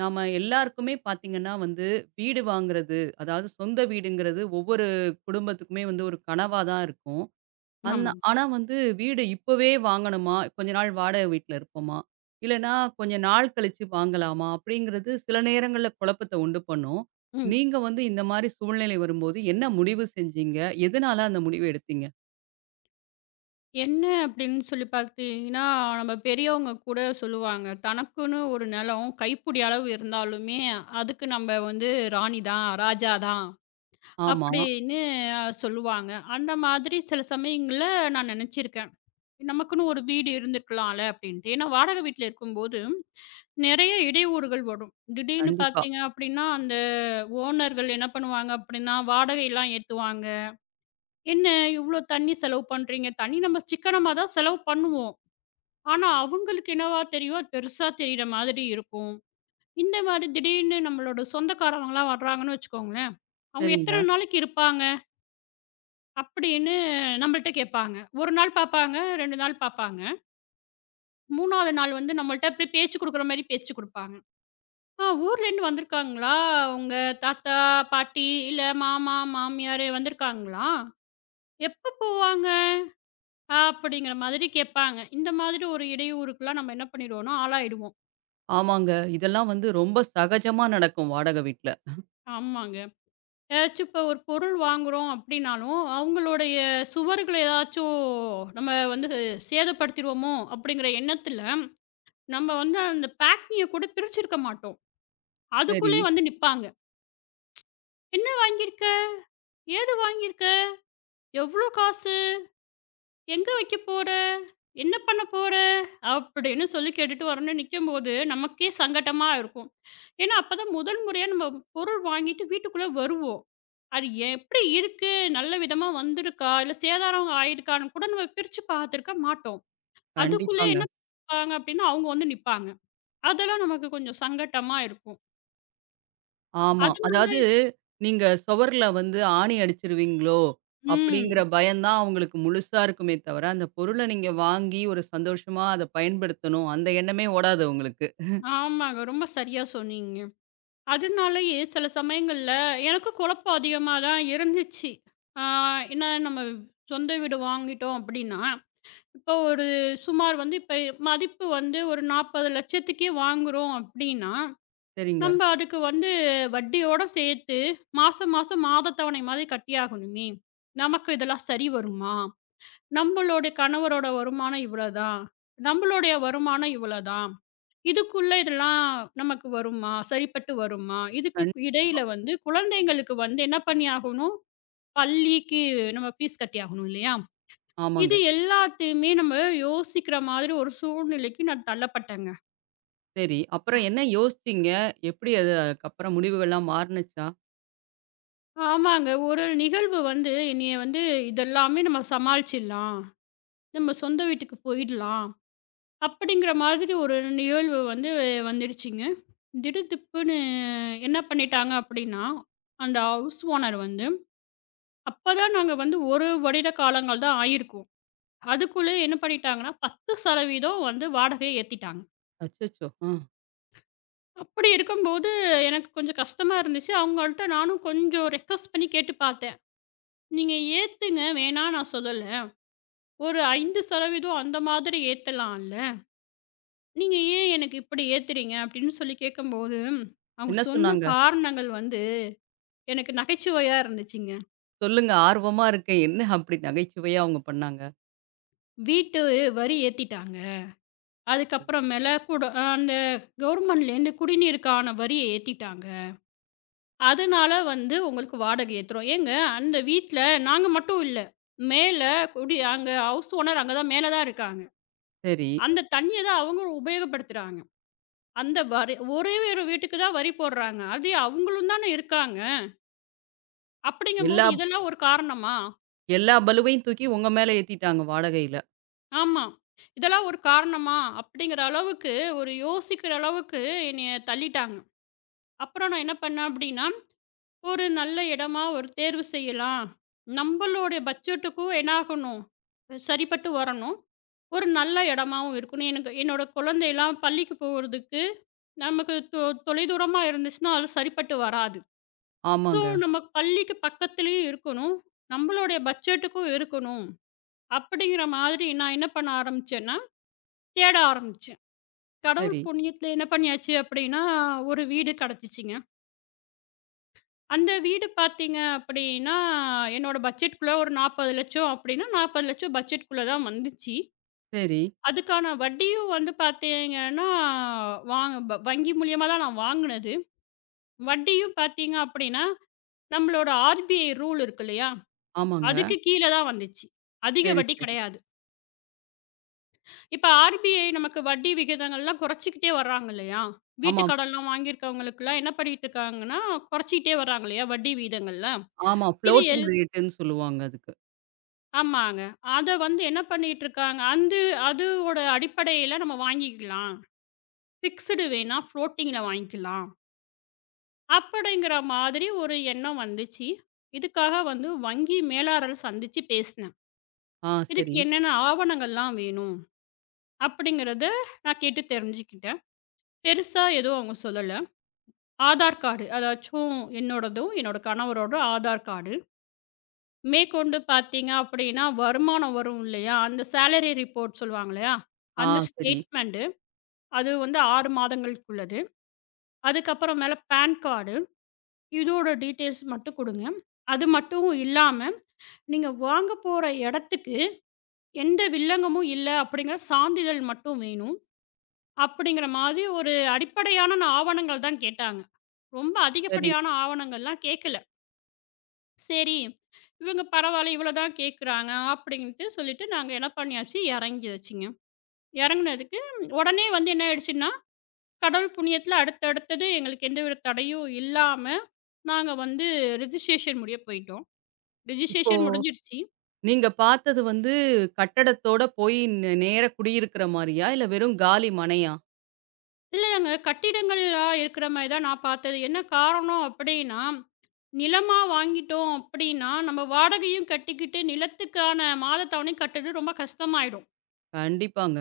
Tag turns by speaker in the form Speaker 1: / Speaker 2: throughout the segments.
Speaker 1: நாம எல்லாருக்குமே பார்த்தீங்கன்னா வந்து, வீடு வாங்குறது, அதாவது சொந்த வீடுங்கிறது ஒவ்வொரு குடும்பத்துக்குமே வந்து ஒரு கனவா தான் இருக்கும்.
Speaker 2: ஆமா.
Speaker 1: ஆனா வந்து வீடு இப்பவே வாங்கணுமா? கொஞ்ச நாள் வாடகை வீட்ல இருப்போமா? இல்லன்னா கொஞ்ச நாள் கழிச்சு வாங்கலாமா? அப்படிங்கிறது சில நேரங்கள்ல குழப்பத்த உண்டு பண்ணும்.
Speaker 2: ம்.
Speaker 1: நீங்க வந்து இந்த மாரி சூழ்நிலை வரும்போது என்ன முடிவு செஞ்சீங்க? எதனால அந்த முடிவு எடுத்தீங்க?
Speaker 2: என்ன அப்படின்னு சொல்லி பார்த்தீங்கன்னா, நம்ம பெரியவங்க கூட சொல்லுவாங்க. தனக்குன்னு ஒரு நிலம் கைப்புடி அளவு இருந்தாலுமே, அதுக்கு நம்ம வந்து ராணி தான், ராஜா தான்
Speaker 1: ஆமா,
Speaker 2: அப்படின்னு சொல்லுவாங்க. அந்த மாதிரி சில சமயங்கள்ல நான் நினைச்சிருக்கேன். நமக்குன்னு ஒரு வீடு இருந்திருக்கலாம்ல அப்படின்ட்டு. ஏன்னா வாடகை வீட்ல இருக்கும்போது நிறைய இடையூறுகள் வரும். திடீர்னு
Speaker 1: கண்டிப்பா.
Speaker 2: பார்த்தீங்க அப்படின்னா, அந்த ஓனர்கள் என்ன பண்ணுவாங்க அப்படின்னா, வாடகைலாம் ஏத்துவாங்க. என்ன இவ்ளோ தண்ணீ செலவு பண்றீங்க? தண்ணீ நம்ம சிக்கனமா தான் செலவு பண்ணுவோம். ஆனா, அவங்களுக்கு என்னவா தெரியும்? அது பெருசா தெரியிற மாதிரி இருக்கும். இந்த மாரி திடீர்னு நம்மளோட சொந்தக்காரவங்கலாம் வர்றாங்கன்னு வச்சுக்கோங்களேன், அவங்க எத்தன
Speaker 1: சரிங்க.
Speaker 2: நாளைக்கு இருப்பாங்க? அப்படின்னு நம்மள்ட்ட கேட்பாங்க. 1 நாள் பாப்பாங்க, 2 நாள் பாப்பாங்க. 3வது நாள் வந்து நம்மள்ட்ட அப்படியே பேச்சு குடுக்குற மாரி பேச்சு குடுப்பாங்க. "ஆ ஊர்லேருந்து வந்திருக்காங்களா? உங்க தாத்தா, பாட்டி இல்ல மாமா, மாமியாரு வந்திருக்காங்களா? எப்ப போவாங்க?" அப்படிங்கிற மாதிரி கேட்பாங்க. இந்த மாதிரி ஒரு இடையூறுக்குலாம் நம்ம என்ன பண்ணிடுவோம்னா, ஆளாயிடுவோம்.
Speaker 1: ஆமாங்க. இதெல்லாம் வந்து ரொம்ப சகஜமா நடக்கும் வாடகை வீட்ல.
Speaker 2: ஆமாங்க. ஏதாச்சும் இப்போ ஒரு பொருள் வாங்குறோம் அப்படின்னாலும், அவங்களுடைய சுவர்கள ஏதாச்சும் நம்ம வந்து சேதப்படுத்திருவோமோ அப்படிங்கிற எண்ணத்தில, நம்ம வந்து அந்த பேக்கிங்க கூட பிரிச்சிருக்க மாட்டோம்.
Speaker 1: சரி.
Speaker 2: அதுக்குள்ளயே வந்து நிப்பாங்க. "என்ன வாங்கியிருக்க? ஏது வாங்கியிருக்க? எவ்ளோ காசு?" எங்க வைக்க போற? என்ன பண்ண போற? அப்படின்னு சொல்லி கேட்டுட்டு வரணும்னு நிக்கும்போது, நமக்கே சங்கட்டமா இருக்கும். ஏன்னா, அப்பதான் முதல் முறையா நம்ம பொருள் வாங்கிட்டு வீட்டுக்குள்ள வருவோம். அது எப்படி இருக்கு? நல்ல விதமா வந்திருக்கா? இல்ல சேதாரம் ஆயிருக்கான்னு கூட நம்ம பிரிச்சு பார்த்துருக்க மாட்டோம். அதுக்குள்ளே
Speaker 1: கண்டிப்பாங்க.
Speaker 2: என்ன பண்ணுவாங்க அப்படின்னா, அவங்க வந்து நிப்பாங்க. அதெல்லாம் நமக்கு கொஞ்சம் சங்கட்டமா இருக்கும்.
Speaker 1: ஆமா.
Speaker 2: அது
Speaker 1: அதாவது நீங்க சுவர்ல வந்து ஆணி அடிச்சுருவீங்களோ! அப்பிடிங்கிற
Speaker 2: ம்.
Speaker 1: பயம் தான் அவுங்களுக்கு முழுசா இருக்குமே தவிர, அந்த பொருள நீங்க வாங்கி ஒரு சந்தோஷமா அத பயன்படுத்தணும். அந்த எண்ணமே ஓடாது உங்களுக்கு.
Speaker 2: ஆமாங்க. ரொம்ப சரியா சொன்னீங்க. அதனாலயே சில சமயங்கள்ல எனக்கு குழப்பம் அதிகமா தான் இருந்துச்சு. ஆ ஏன்னா நம்ம சொந்த வீடு வாங்கிட்டோம் அப்படின்னா, இப்போ ஒரு சுமார் வந்து இப்ப மதிப்பு வந்து ஒரு 40,00,000க்கே வாங்குறோம் அப்படின்னா,
Speaker 1: சரிங்க.
Speaker 2: நம்ம அதுக்கு வந்து வட்டியோட சேர்த்து மாசம் மாசம் மாதத்தவணை மாதிரி கட்டியாகணுமே! நமக்கு இதெல்லாம் சரி வருமா? நம்மளுடைய கணவரோட வருமானம் இவ்வளோதான். நம்மளுடைய வருமானம் இவ்வளோதான். இதுக்குள்ள இதெல்லாம் நமக்கு வருமா? சரிப்பட்டு வருமா? இதுக்கு
Speaker 1: கண்
Speaker 2: இடையில வந்து குழந்தைங்களுக்கு வந்து என்ன பண்ணி ஆகணும், பள்ளிக்கு நம்ம ஃபீஸ் கட்டி ஆகணும் இல்லையா?
Speaker 1: ஆமாங்க.
Speaker 2: இது எல்லாத்தையுமே நம்ம யோசிக்கிற மாதிரி ஒரு சூழ்நிலைக்கு நான் தள்ளப்பட்டேங்க.
Speaker 1: சரி. அப்புறம் என்ன யோசிச்சீங்க? எப்பிடி அது அதுக்கப்புறம் முடிவுகள்லாம் மாறுனுச்சா?
Speaker 2: ஆமாங்க. ஒரு நிகழ்வு வந்து என்னைய வந்து இதெல்லாமே நம்ம சமாளிச்சிடலாம். நம்ம சொந்த வீட்டுக்கு போயிடலாம். அப்படிங்கிற மாதிரி ஒரு நிகழ்வு வந்து வந்துடுச்சுங்க. திடுதிப்புன்னு என்ன பண்ணிட்டாங்க அப்படின்னா, அந்த ஹவுஸ் ஓனர் வந்து அப்பதான் நாங்க வந்து 1 வருட காலங்கள் தான் ஆயிருக்கும். அதுக்குள்ளே என்ன பண்ணிட்டாங்கன்னா, 10% வந்து வாடகைய ஏத்திட்டாங்க.
Speaker 1: அச்சச்சோ! ஆ.
Speaker 2: அப்படி இருக்கும்போது எனக்கு கொஞ்சம் கஷ்டமா இருந்துச்சு. அவங்கள்ட்ட நானும் கொஞ்சம் ரெக்வெஸ்ட் பண்ணி கேட்டு பார்த்தேன். "நீங்க ஏத்துங்க, வேணான்னு நான் சொல்லல. ஒரு 5% அந்த மாதிரி ஏத்தலாம்ல. நீங்க ஏன் எனக்கு இப்படி ஏத்துறீங்க?" அப்படின்னு சொல்லி கேட்கும்போது, அவங்க
Speaker 1: என்ன
Speaker 2: சொன்ன
Speaker 1: சொன்னாங்க?
Speaker 2: காரணங்கள் வந்து எனக்கு நகைச்சுவையா இருந்துச்சுங்க.
Speaker 1: சொல்லுங்க. ஆர்வமா இருக்கேன். என்ன அப்பிடி நகைச்சுவையா அவுங்க பண்ணாங்க?
Speaker 2: "வீட்டு வரி ஏத்திட்டாங்க." அதுக்கப்புறமேல கூட அந்த கவர்மெண்ட்லேருந்து குடிநீருக்கான வரிய ஏத்திட்டாங்க. அதனால வந்து உங்களுக்கு வாடகை ஏத்துறோம். ஏங்க அந்த வீட்ல நாங்க மட்டும் இல்ல. மேல குடி அங்க ஹவுஸ் ஓனர் அங்க தான் மேல தான் இருக்காங்க.
Speaker 1: சரி.
Speaker 2: அந்த தண்ணிய தான் அவங்களும் உபயோகப்படுத்துறாங்க. அந்த வரி ஒரே ஒரு வீட்டுக்கு தான் வரி போடுறாங்க. அது அவங்களும் தானே இருக்காங்க. அப்படிங்கும்போது
Speaker 1: எல்லா
Speaker 2: இதெல்லாம் ஒரு காரணமா?
Speaker 1: எல்லா பளுவையும் தூக்கி உங்க மேல ஏத்திட்டாங்க வாடகையில.
Speaker 2: ஆமா. இதெல்லாம் ஒரு காரணமா? அப்படிங்கிற அளவுக்கு ஒரு யோசிக்கிற அளவுக்கு என்னைய தள்ளிட்டாங்க. அப்புறம் நான் என்ன பண்ணேன் அப்படின்னா ஒரு நல்ல இடமா ஒரு தேர்வு செய்யலாம். நம்மளுடைய பட்ஜெட்டுக்கும் என்ன ஆகணும், சரிப்பட்டு வரணும். ஒரு நல்ல இடமாவும் இருக்கணும். எனக்கு என்னோட குழந்தைலாம் பள்ளிக்கு போறதுக்கு நமக்கு தொலைதூரமா இருந்துச்சுன்னா, அது சரிப்பட்டு வராது. ஸோ,
Speaker 1: ஆமாங்க.
Speaker 2: நம்ம பள்ளிக்கு பக்கத்திலேயே இருக்கணும். நம்மளுடைய பட்ஜெட்டுக்கும் இருக்கணும். அப்படிங்கிற மாதிரி நான் என்ன பண்ண ஆரம்பிச்சேன்னா, தேட ஆரம்பிச்சேன். கடவுள்
Speaker 1: சரி,
Speaker 2: புண்ணியத்துல என்ன பண்ணியாச்சு அப்படின்னா, ஒரு வீடு கிடைச்சிச்சுங்க. அந்த வீடு பார்த்தீங்க அப்படின்னா, என்னோட பட்ஜெட்குள்ள ஒரு 40,00,000 அப்படின்னா, 40,00,000 பட்ஜெட்குள்ள தான் வந்துச்சு.
Speaker 1: சரி.
Speaker 2: அதுக்கான வட்டியும் வந்து பார்த்தீங்கன்னா, வாங் வ வங்கி மூலியமா தான் நான் வாங்குனது. வட்டியும் பார்த்தீங்க அப்படின்னா, நம்மளோட ஆர்பிஐ ரூல் இருக்கு இல்லையா?
Speaker 1: ஆமாங்க.
Speaker 2: அதுக்கு கீழ தான் வந்துச்சு. அதிக
Speaker 1: சரி,
Speaker 2: வட்டி
Speaker 1: சரி.
Speaker 2: கிடையாது. இப்ப ஆர்பிஐ நமக்கு வட்டி விகிதங்கள்லாம் குறைச்சுக்கிட்டே வர்றாங்க இல்லையா? வீட்டு
Speaker 1: ஆமா,
Speaker 2: கடன்லாம் வாங்கியிருக்கவங்களுக்குலாம் என்ன பண்ணிட்டு இருக்காங்கன்னா, குறைச்சிக்கிட்டே வர்றாங்க இல்லையா? வட்டி விகிதங்கள்லாம்.
Speaker 1: ஆமா.
Speaker 2: இது
Speaker 1: ஃப்ளோட்டிங் ரேட்டுன்னு சொல்லுவாங்க அதுக்கு.
Speaker 2: ஆமாங்க. அத வந்து என்ன பண்ணிட்டு இருக்காங்க, அந்த அதோட அடிப்படையில நம்ம வாங்கிக்கலாம். ஃபிக்ஸ்டு வேணா ஃப்ளோட்டிங்ல வாங்கிக்கலாம். அப்படிங்கிற மாதிரி ஒரு எண்ணம் வந்துச்சு. இதுக்காக வந்து வங்கி மேலாளர் சந்திச்சு பேசினேன்.
Speaker 1: ஆ
Speaker 2: இதுக்கு
Speaker 1: சரி.
Speaker 2: என்னென்ன ஆவணங்கள்லாம் வேணும் அப்படிங்கிறத நான் கேட்டு தெரிஞ்சுக்கிட்டேன். பெருசா எதுவும் அவங்க சொல்லல. ஆதார் கார்டு அதாச்சும் என்னோடதும், என்னோட கணவரோட ஆதார் கார்டு. மேற்கொண்டு பார்த்தீங்க அப்படின்னா, வருமானம் வரும் இல்லையா? அந்த சேலரி ரிப்போர்ட் சொல்லுவாங்க இல்லையா?
Speaker 1: ஆ
Speaker 2: அந்த
Speaker 1: சரி,
Speaker 2: ஸ்டேட்மெண்ட் அது வந்து 6 மாதங்களுக்குள்ளது. அதுக்கப்புறம் மேல பான் கார்டு, இதோட டீட்டெயில்ஸ் மட்டும் குடுங்க. அது மட்டும் இல்லாம, நீங்க வாங்க போற இடத்துக்கு எந்த வில்லங்கமும் இல்ல அப்படிங்கிற சான்றிதழ் மட்டும் வேணும். அப்படிங்கிற மாதிரி ஒரு அடிப்படையான ஆவணங்கள் தான் கேட்டாங்க. ரொம்ப
Speaker 1: சரி.
Speaker 2: அதிகப்படியான ஆவணங்கள்லாம் கேட்கல. சரி, இவங்க பரவாயில்ல இவ்வளோ தான் கேட்குறாங்க அப்படின்ட்டு சொல்லிட்டு நாங்க என்ன பண்ணியாச்சு இறங்கியாச்சுங்க. இறங்குனதுக்கு உடனே வந்து என்ன ஆயிடுச்சுன்னா, கடவுள் புண்ணியத்துல அடுத்தடுத்தது எங்களுக்கு எந்தவித தடையும் இல்லாம நாங்க வந்து ரிஜிஸ்ட்ரேஷன் முடிய போயிட்டோம்.
Speaker 1: இப்போ
Speaker 2: ரிஜிஸ்ட்ரேஷன் முடிஞ்சிருச்சு.
Speaker 1: நீங்க பார்த்தது வந்து கட்டடத்தோட போய் நேர குடியிருக்கிற மாரியா? இல்ல வெறும் காலி மனையா?
Speaker 2: இல்ல நாங்க கட்டிடங்கள்லா இருக்கிற மாரி தான் நான் பார்த்தது. என்ன காரணம் அப்டின்னா, நிலமா வாங்கிட்டோம் அப்டின்னா, நம்ம வாடகையும் கட்டிக்கிட்டு நிலத்துக்கான மாத தவணையும் கட்டுறது ரொம்ப கஷ்டமாயிடும்.
Speaker 1: கண்டிப்பாங்க.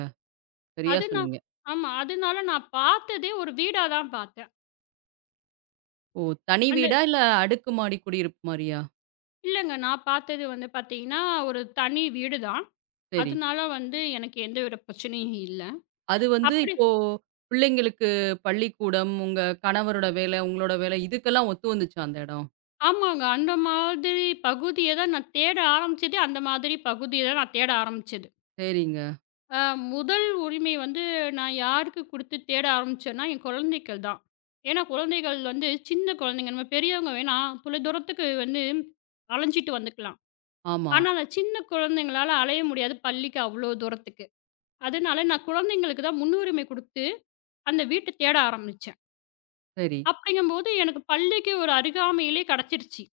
Speaker 1: சரியா
Speaker 2: அதுனா
Speaker 1: சொன்னீங்க.
Speaker 2: ஆமா. அதனால நான் பார்த்ததே ஒரு வீடா தான் பார்த்தேன்.
Speaker 1: ஓ! தனி
Speaker 2: அந்த
Speaker 1: வீடா? இல்ல அடுக்குமாடி குடியிருப்பு மாரியா?
Speaker 2: இல்லங்க நான் பார்த்தது வந்து பார்த்தீங்கன்னா, ஒரு தனி வீடு தான்.
Speaker 1: சரி.
Speaker 2: அதனால வந்து எனக்கு எந்தவித பிரச்சனையும் இல்ல.
Speaker 1: அது வந்து
Speaker 2: அப்டி
Speaker 1: இப்போ பிள்ளைங்களுக்கு பள்ளிக்கூடம், உங்க கணவரோட வேலை, உங்களோட வேலை இதுக்கெல்லாம் ஒத்து வந்துச்சா அந்த இடம்?
Speaker 2: ஆமாங்க. அந்த மாதிரி பகுதிய தான் நான் தேட ஆரம்பிச்சதே, அந்த மாதிரி பகுதிய தான் நான் தேட ஆரம்பிச்சது.
Speaker 1: சரிங்க.
Speaker 2: அ முதல் உரிமை வந்து நான் யாருக்கு குடுத்து தேட ஆரம்பிச்சேன்னா, என் குழந்தைகள் தான். ஏன்னா, குழந்தைகள் வந்து சின்ன குழந்தைங்க. நம்ம பெரியவங்க வேணா தொலைதூரத்துக்கு வந்து அலைஞ்சிட்டு வந்துக்கலாம்.
Speaker 1: ஆமா.
Speaker 2: ஆனா, அந்த சின்ன குழந்தைங்களால அலைய முடியாது பள்ளிக்கு அவ்ளோ தூரத்துக்கு. அதனால நான் குழந்தைங்களுக்கு தான் முன்னுரிமை குடுத்து, அந்த வீட்ட தேட ஆரம்பிச்சேன்.
Speaker 1: சரி.
Speaker 2: அப்படிங்கும்போது எனக்கு பள்ளிக்கு ஒரு அருகாமையிலே கெடைச்சிருச்சு.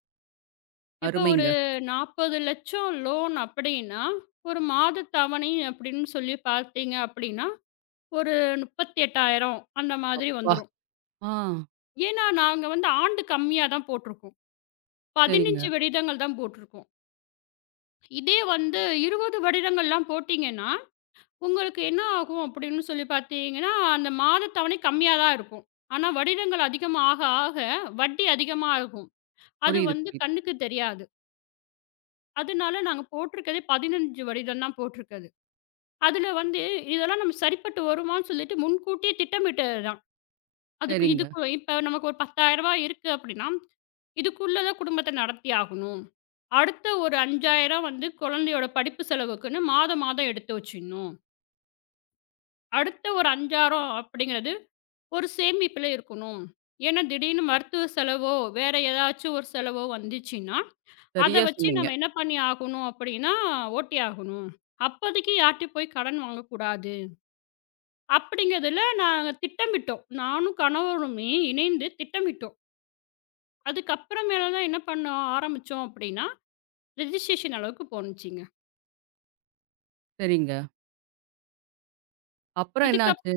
Speaker 2: இப்போ ஒரு
Speaker 1: அருமைங்க.
Speaker 2: 40,00,000 லோன் அப்படின்னா, ஒரு மாத தவணை அப்படின்னு சொல்லி பார்த்தீங்க அப்படின்னா, ஒரு 38,000 அந்த மாதிரி
Speaker 1: அப்பா!
Speaker 2: வந்துரும்.
Speaker 1: ஆ
Speaker 2: ஏன்னா, நாங்க வந்து ஆண்டு கம்மியா தான் போட்டிருக்கோம்.
Speaker 1: சரிங்க.
Speaker 2: 15 வருடங்கள் தான் போட்டிருக்கோம். இதே வந்து 20 வருடங்கள்லாம் போட்டீங்கன்னா, உங்களுக்கு என்ன ஆகும் அப்படின்னு சொல்லி பார்த்தீங்கன்னா, அந்த மாத தவணை கம்மியா தான் இருக்கும். ஆனா, வருடங்கள் அதிகமா ஆக ஆக வட்டி அதிகமா ஆகும். அது
Speaker 1: புரியுது,
Speaker 2: வந்து
Speaker 1: புரியுது.
Speaker 2: கண்ணுக்கு தெரியாது. அதனால நாங்க போட்டிருக்கதே 15 வருடம் தான் போட்டிருக்கது. அதில வந்து இதெல்லாம் நம்ம சரிப்பட்டு வருமான்னு சொல்லிட்டு முன்கூட்டியே திட்டமிட்டதுதான். அதுக்கு
Speaker 1: சரிங்க.
Speaker 2: இதுக்கு இப்ப நமக்கு ஒரு ரூ. 10,000 இருக்கு அப்படின்னா, இதுக்குள்ள தான் குடும்பத்த நடத்தி ஆகணும். அடுத்த ஒரு 5,000 வந்து குழந்தையோட படிப்பு செலவுக்குன்னு மாதம் மாதம் எடுத்து வச்சிடணும். அடுத்த ஒரு 5,000 அப்படிங்கிறது ஒரு சேமிப்பில இருக்கணும். ஏன்னா திடீர்னு மருத்துவ செலவோ, வேற ஏதாச்சும் ஒரு செலவோ வந்துச்சுன்னா, அத
Speaker 1: சரியா
Speaker 2: வச்சு
Speaker 1: சொன்னீங்க.
Speaker 2: நம்ம என்ன பண்ணி ஆகணும் அப்படின்னா, ஓட்டி ஆகணும். அப்போதைக்கு யார்ட்டயும் போய் கடன் வாங்கக்கூடாது. அப்படிங்கிறதுல நாங்க திட்டமிட்டோம். நானும் கணவருமே இணைந்து திட்டமிட்டோம். அதுக்கப்புறமேல தான் என்ன பண்ண ஆரம்பிச்சோம் அப்படின்னா, ரெஜிஸ்ட்ரேஷன் அளவுக்கு போணுச்சுங்க.
Speaker 1: சரிங்க. அப்புறம்
Speaker 2: இதுக்கப்
Speaker 1: என்னாச்சு?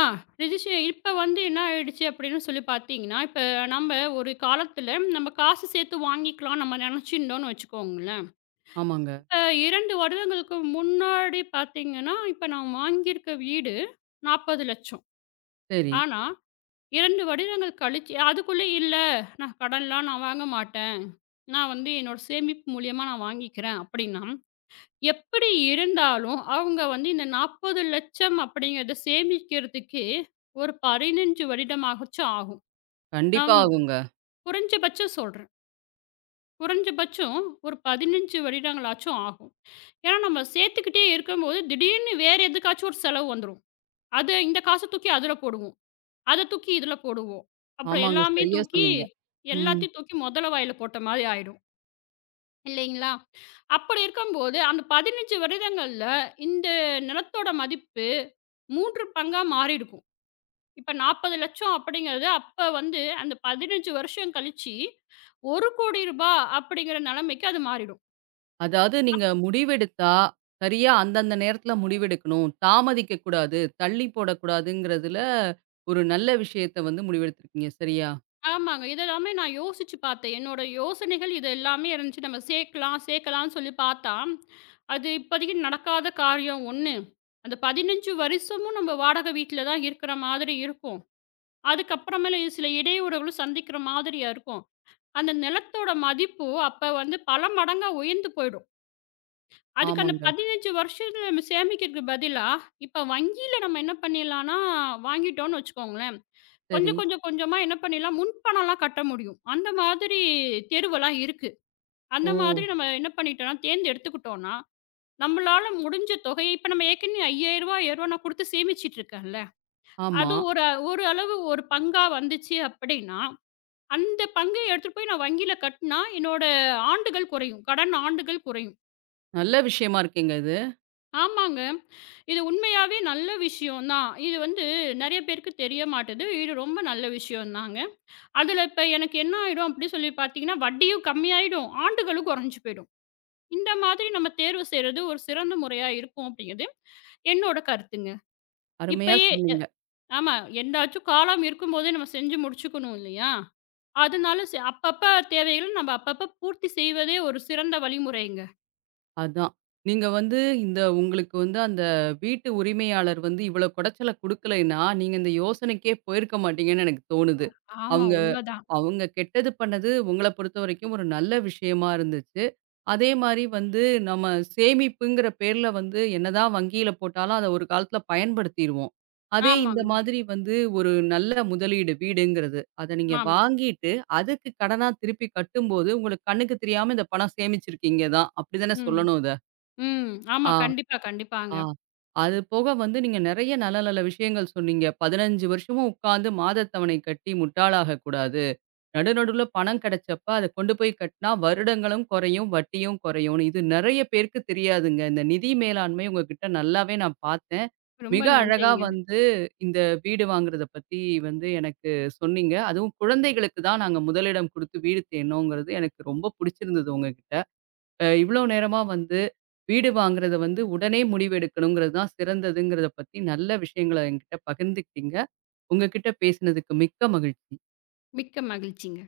Speaker 2: ஆ ரெஜிஸ்ட்ரே இப்ப வந்து என்ன ஆயிடுச்சு அப்படின்னு சொல்லி பார்த்தீங்கன்னா, இப்ப நம்ப ஒரு காலத்துல நம்ம காசு சேர்த்து வாங்கிக்கலாம் நம்ம நெனச்சிருந்தோம்னு வச்சுக்கோங்களேன்.
Speaker 1: ஆமாங்க.
Speaker 2: இப்ப 2 வருடங்களுக்கு முன்னாடி பார்த்தீங்கன்னா, இப்ப நான் வாங்கியிருக்க வீடு 40,00,000
Speaker 1: சரி.
Speaker 2: ஆனா 2 வருடங்கள் கழிச்சு அதுக்குள்ளே இல்ல, நான் கடன்லாம் நான் வாங்க மாட்டேன். நான் வந்து என்னோட சேமிப்பு மூலியமா நான் வாங்கிக்கிறேன் அப்படின்னா, எப்படி இருந்தாலும் அவங்க வந்து இந்த 40,00,000 அப்படிங்கிறத சேமிக்கிறதுக்கு ஒரு 15 வருடமாகச்சும் ஆகும். நான்
Speaker 1: கண்டிப்பா ஆகுங்க.
Speaker 2: குறைஞ்சபட்சம் சொல்றேன். குறைஞ்சபட்சம் ஒரு 15 வருடங்களாச்சும் ஆகும். ஏன்னா நம்ம சேர்த்துக்கிட்டே இருக்கும்போது, திடீர்னு வேற எதுக்காச்சும் ஒரு செலவு வந்துரும். அது இந்த காச தூக்கி அதுல போடுவோம். அத தூக்கி இதுல போடுவோம். அப்புறம்
Speaker 1: ஆமாங்க.
Speaker 2: எல்லாமே
Speaker 1: சரியா
Speaker 2: தூக்கி
Speaker 1: சொன்னீங்க. ம்.
Speaker 2: எல்லாத்தையும் தூக்கி முதல வாயில போட்ட மாரி ஆயிடும். இல்லைங்களா? அப்படி இருக்கும்போது, அந்த 15 வருடங்கள்ல இந்த நிலத்தோட மதிப்பு 3 பங்கா மாறியிருக்கும். இப்ப 40,00,000 அப்படிங்கிறது அப்ப வந்து அந்த 15 வருஷம் கழிச்சு, ரூ. 1,00,00,000 அப்படிங்கிற நிலைமைக்கு அது மாறிடும்.
Speaker 1: அதாவது நீங்க முடிவெடுத்தா, சரியா அந்தந்த நேரத்தில முடிவெடுக்கணும். தாமதிக்க கூடாது. தள்ளி போடக்கூடாதுங்கிறதுல, ஒரு நல்ல விஷயத்த வந்து முடிவெடுத்திருக்கீங்க. சரியா?
Speaker 2: ஆமாங்க. இது எல்லாமே நான் யோசிச்சு பார்த்தேன். என்னோட யோசனைகள் இது எல்லாமே இருந்துச்சு. நம்ம சேர்க்கலாம், சேர்க்கலாம்ன்னு சொல்லி பார்த்தா, அது இப்போதைக்கு நடக்காத காரியம் 1. அந்த 15 வருஷமும் நம்ம வாடகை வீட்ல தான் இருக்கிற மாதிரி இருக்கும். அதுக்கப்புறமேல சில இடையூறுகளும் சந்திக்கிற மாதிரியா இருக்கும். அந்த நிலத்தோட மதிப்பு அப்ப வந்து பல மடங்கா உயர்ந்து போயிடும். அதுக்கு அந்த
Speaker 1: ஆமாங்க.
Speaker 2: 15 வருஷத்துல நம்ம சேமிக்கிறதுக்கு பதிலா, இப்ப வங்கியில நம்ம என்ன பண்ணிடலாம்னா, வாங்கிட்டோம்னு வச்சுக்கோங்களேன்.
Speaker 1: சரி.
Speaker 2: கொஞ்சம் கொஞ்சம் கொஞ்சமா என்ன பண்ணிடலாம், முன்பணம்லாம் கட்ட முடியும். அந்த மாதிரி தேர்வெல்லாம் இருக்கு. அந்த
Speaker 1: ஓ!
Speaker 2: மாதிரி நம்ம என்ன பண்ணிட்டோம்னா, தேர்ந்தெடுத்துக்கிட்டோம்னா, நம்மளால முடிஞ்ச தொகையை இப்ப நம்ம ஏற்கனவே ரூ. 5000 ரூ. 2000 நான் குடுத்து சேமிச்சுட்டு இருக்கேன்ல,
Speaker 1: ஆமா.
Speaker 2: அது ஒரு ஒரு அளவு ஒரு பங்கா வந்துச்சு அப்படின்னா, அந்த பங்கை எடுத்துட்டு போய் நான் வங்கியில கட்டினா, என்னோட ஆண்டுகள் குறையும். கடன் ஆண்டுகள் குறையும்.
Speaker 1: நல்ல விஷயமா இருக்கேங்க இது.
Speaker 2: ஆமாங்க. இது உண்மையாவே நல்ல விஷயம் தான். இது வந்து நெறைய பேருக்கு தெரிய மாட்டுது. இது ரொம்ப நல்ல விஷயம் தாங்க. அதில இப்ப எனக்கு என்ன ஆயிடும் அப்படி சொல்லி பார்த்தீங்கன்னா, வட்டியும் கம்மியாயிடும், ஆண்டுகளும் குறைஞ்சு போயிடும். இந்த மாதிரி நம்ம தேர்வு செய்றது ஒரு சிறந்த முறையா இருக்கும் அப்படிங்கிறது என்னோட கருத்துங்க.
Speaker 1: அருமையா
Speaker 2: இப்பயே எ
Speaker 1: சொன்னீங்க.
Speaker 2: ஆமா எந்தாச்சும் காலம் இருக்கும்போதே நம்ம செஞ்சு முடிச்சுக்கணும் இல்லையா? அதனால அப்பப்ப தேவைகள நம்ம அப்பப்ப பூர்த்தி செய்வதே ஒரு சிறந்த வழிமுறைங்க.
Speaker 1: அதான். நீங்க வந்து இந்த உங்களுக்கு வந்து அந்த வீட்டு உரிமையாளர் வந்து இவ்வளோ குடைச்சல குடுக்கலைன்னா, நீங்க இந்த யோசனைக்கே போயிருக்க மாட்டீங்கன்னு எனக்கு தோணுது.
Speaker 2: ஆமா
Speaker 1: அவங்க
Speaker 2: உண்மதான்.
Speaker 1: அவங்க கெட்டது பண்ணது உங்கள பொறுத்தவரைக்கும் ஒரு நல்ல விஷயமா இருந்துச்சு. அதே மாரி வந்து நம்ம சேமிப்புங்கிற பேர்ல வந்து என்னதான் வங்கியில போட்டாலும் அத ஒரு காலத்தில பயன்படுத்திருவோம். அதே இந்த
Speaker 2: ஆமாங்க.
Speaker 1: மாதிரி வந்து ஒரு நல்ல முதலீடு வீடுங்கிறது. அத நீங்க
Speaker 2: ஆமா.
Speaker 1: வாங்கிட்டு அதுக்கு கடனா திருப்பி கட்டும்போது உங்களுக்கு கண்ணுக்கு தெரியாம இந்த பணம் சேமிச்சிருக்கீங்க தான். அப்படி தானே
Speaker 2: ம்.
Speaker 1: சொல்லணும் இத?
Speaker 2: ம். ஆமா.
Speaker 1: ஆ,
Speaker 2: கண்டிப்பா, கண்டிப்பாங்க.
Speaker 1: ஆ. அது போக வந்து நீங்க நெறைய நல்ல நல்ல விஷயங்கள் சொன்னீங்க. 15 வருஷமும் உட்கார்ந்து மாதத்தவணை கட்டி முட்டாளாகக் கூடாது. நடு நடுவுல பணம் கிடைச்சப்ப அத கொண்டு போய் கட்டினா வருடங்களும் குறையும், வட்டியும் குறையும்னு. இது நெறைய பேருக்கு தெரியாதுங்க. இந்த நிதி மேலாண்மை உங்ககிட்ட நல்லாவே நான் பார்த்தேன்.
Speaker 2: ரொம்ப
Speaker 1: மிக அழகா
Speaker 2: நன்றிங்க.
Speaker 1: வந்து இந்த வீடு வாங்குறத பத்தி வந்து எனக்கு சொன்னீங்க. அதுவும் குழந்தைகளுக்கு தான் நாங்க முதலிடம் குடுத்து வீடு தேடினோங்கிறது எனக்கு ரொம்ப புடிச்சிருந்தது உங்ககிட்ட. இவ்வளோ நேரமா வந்து வீடு வாங்குறத வந்து உடனே முடிவெடுக்கணுங்கிறது தான் சிறந்ததுங்கிறத பத்தி நல்ல விஷயங்கள என்கிட்ட பகிர்ந்துக்கிட்டீங்க. உங்ககிட்ட பேசினதுக்கு மிக்க மகிழ்ச்சி.
Speaker 2: மிக்க மகிழ்ச்சிங்க.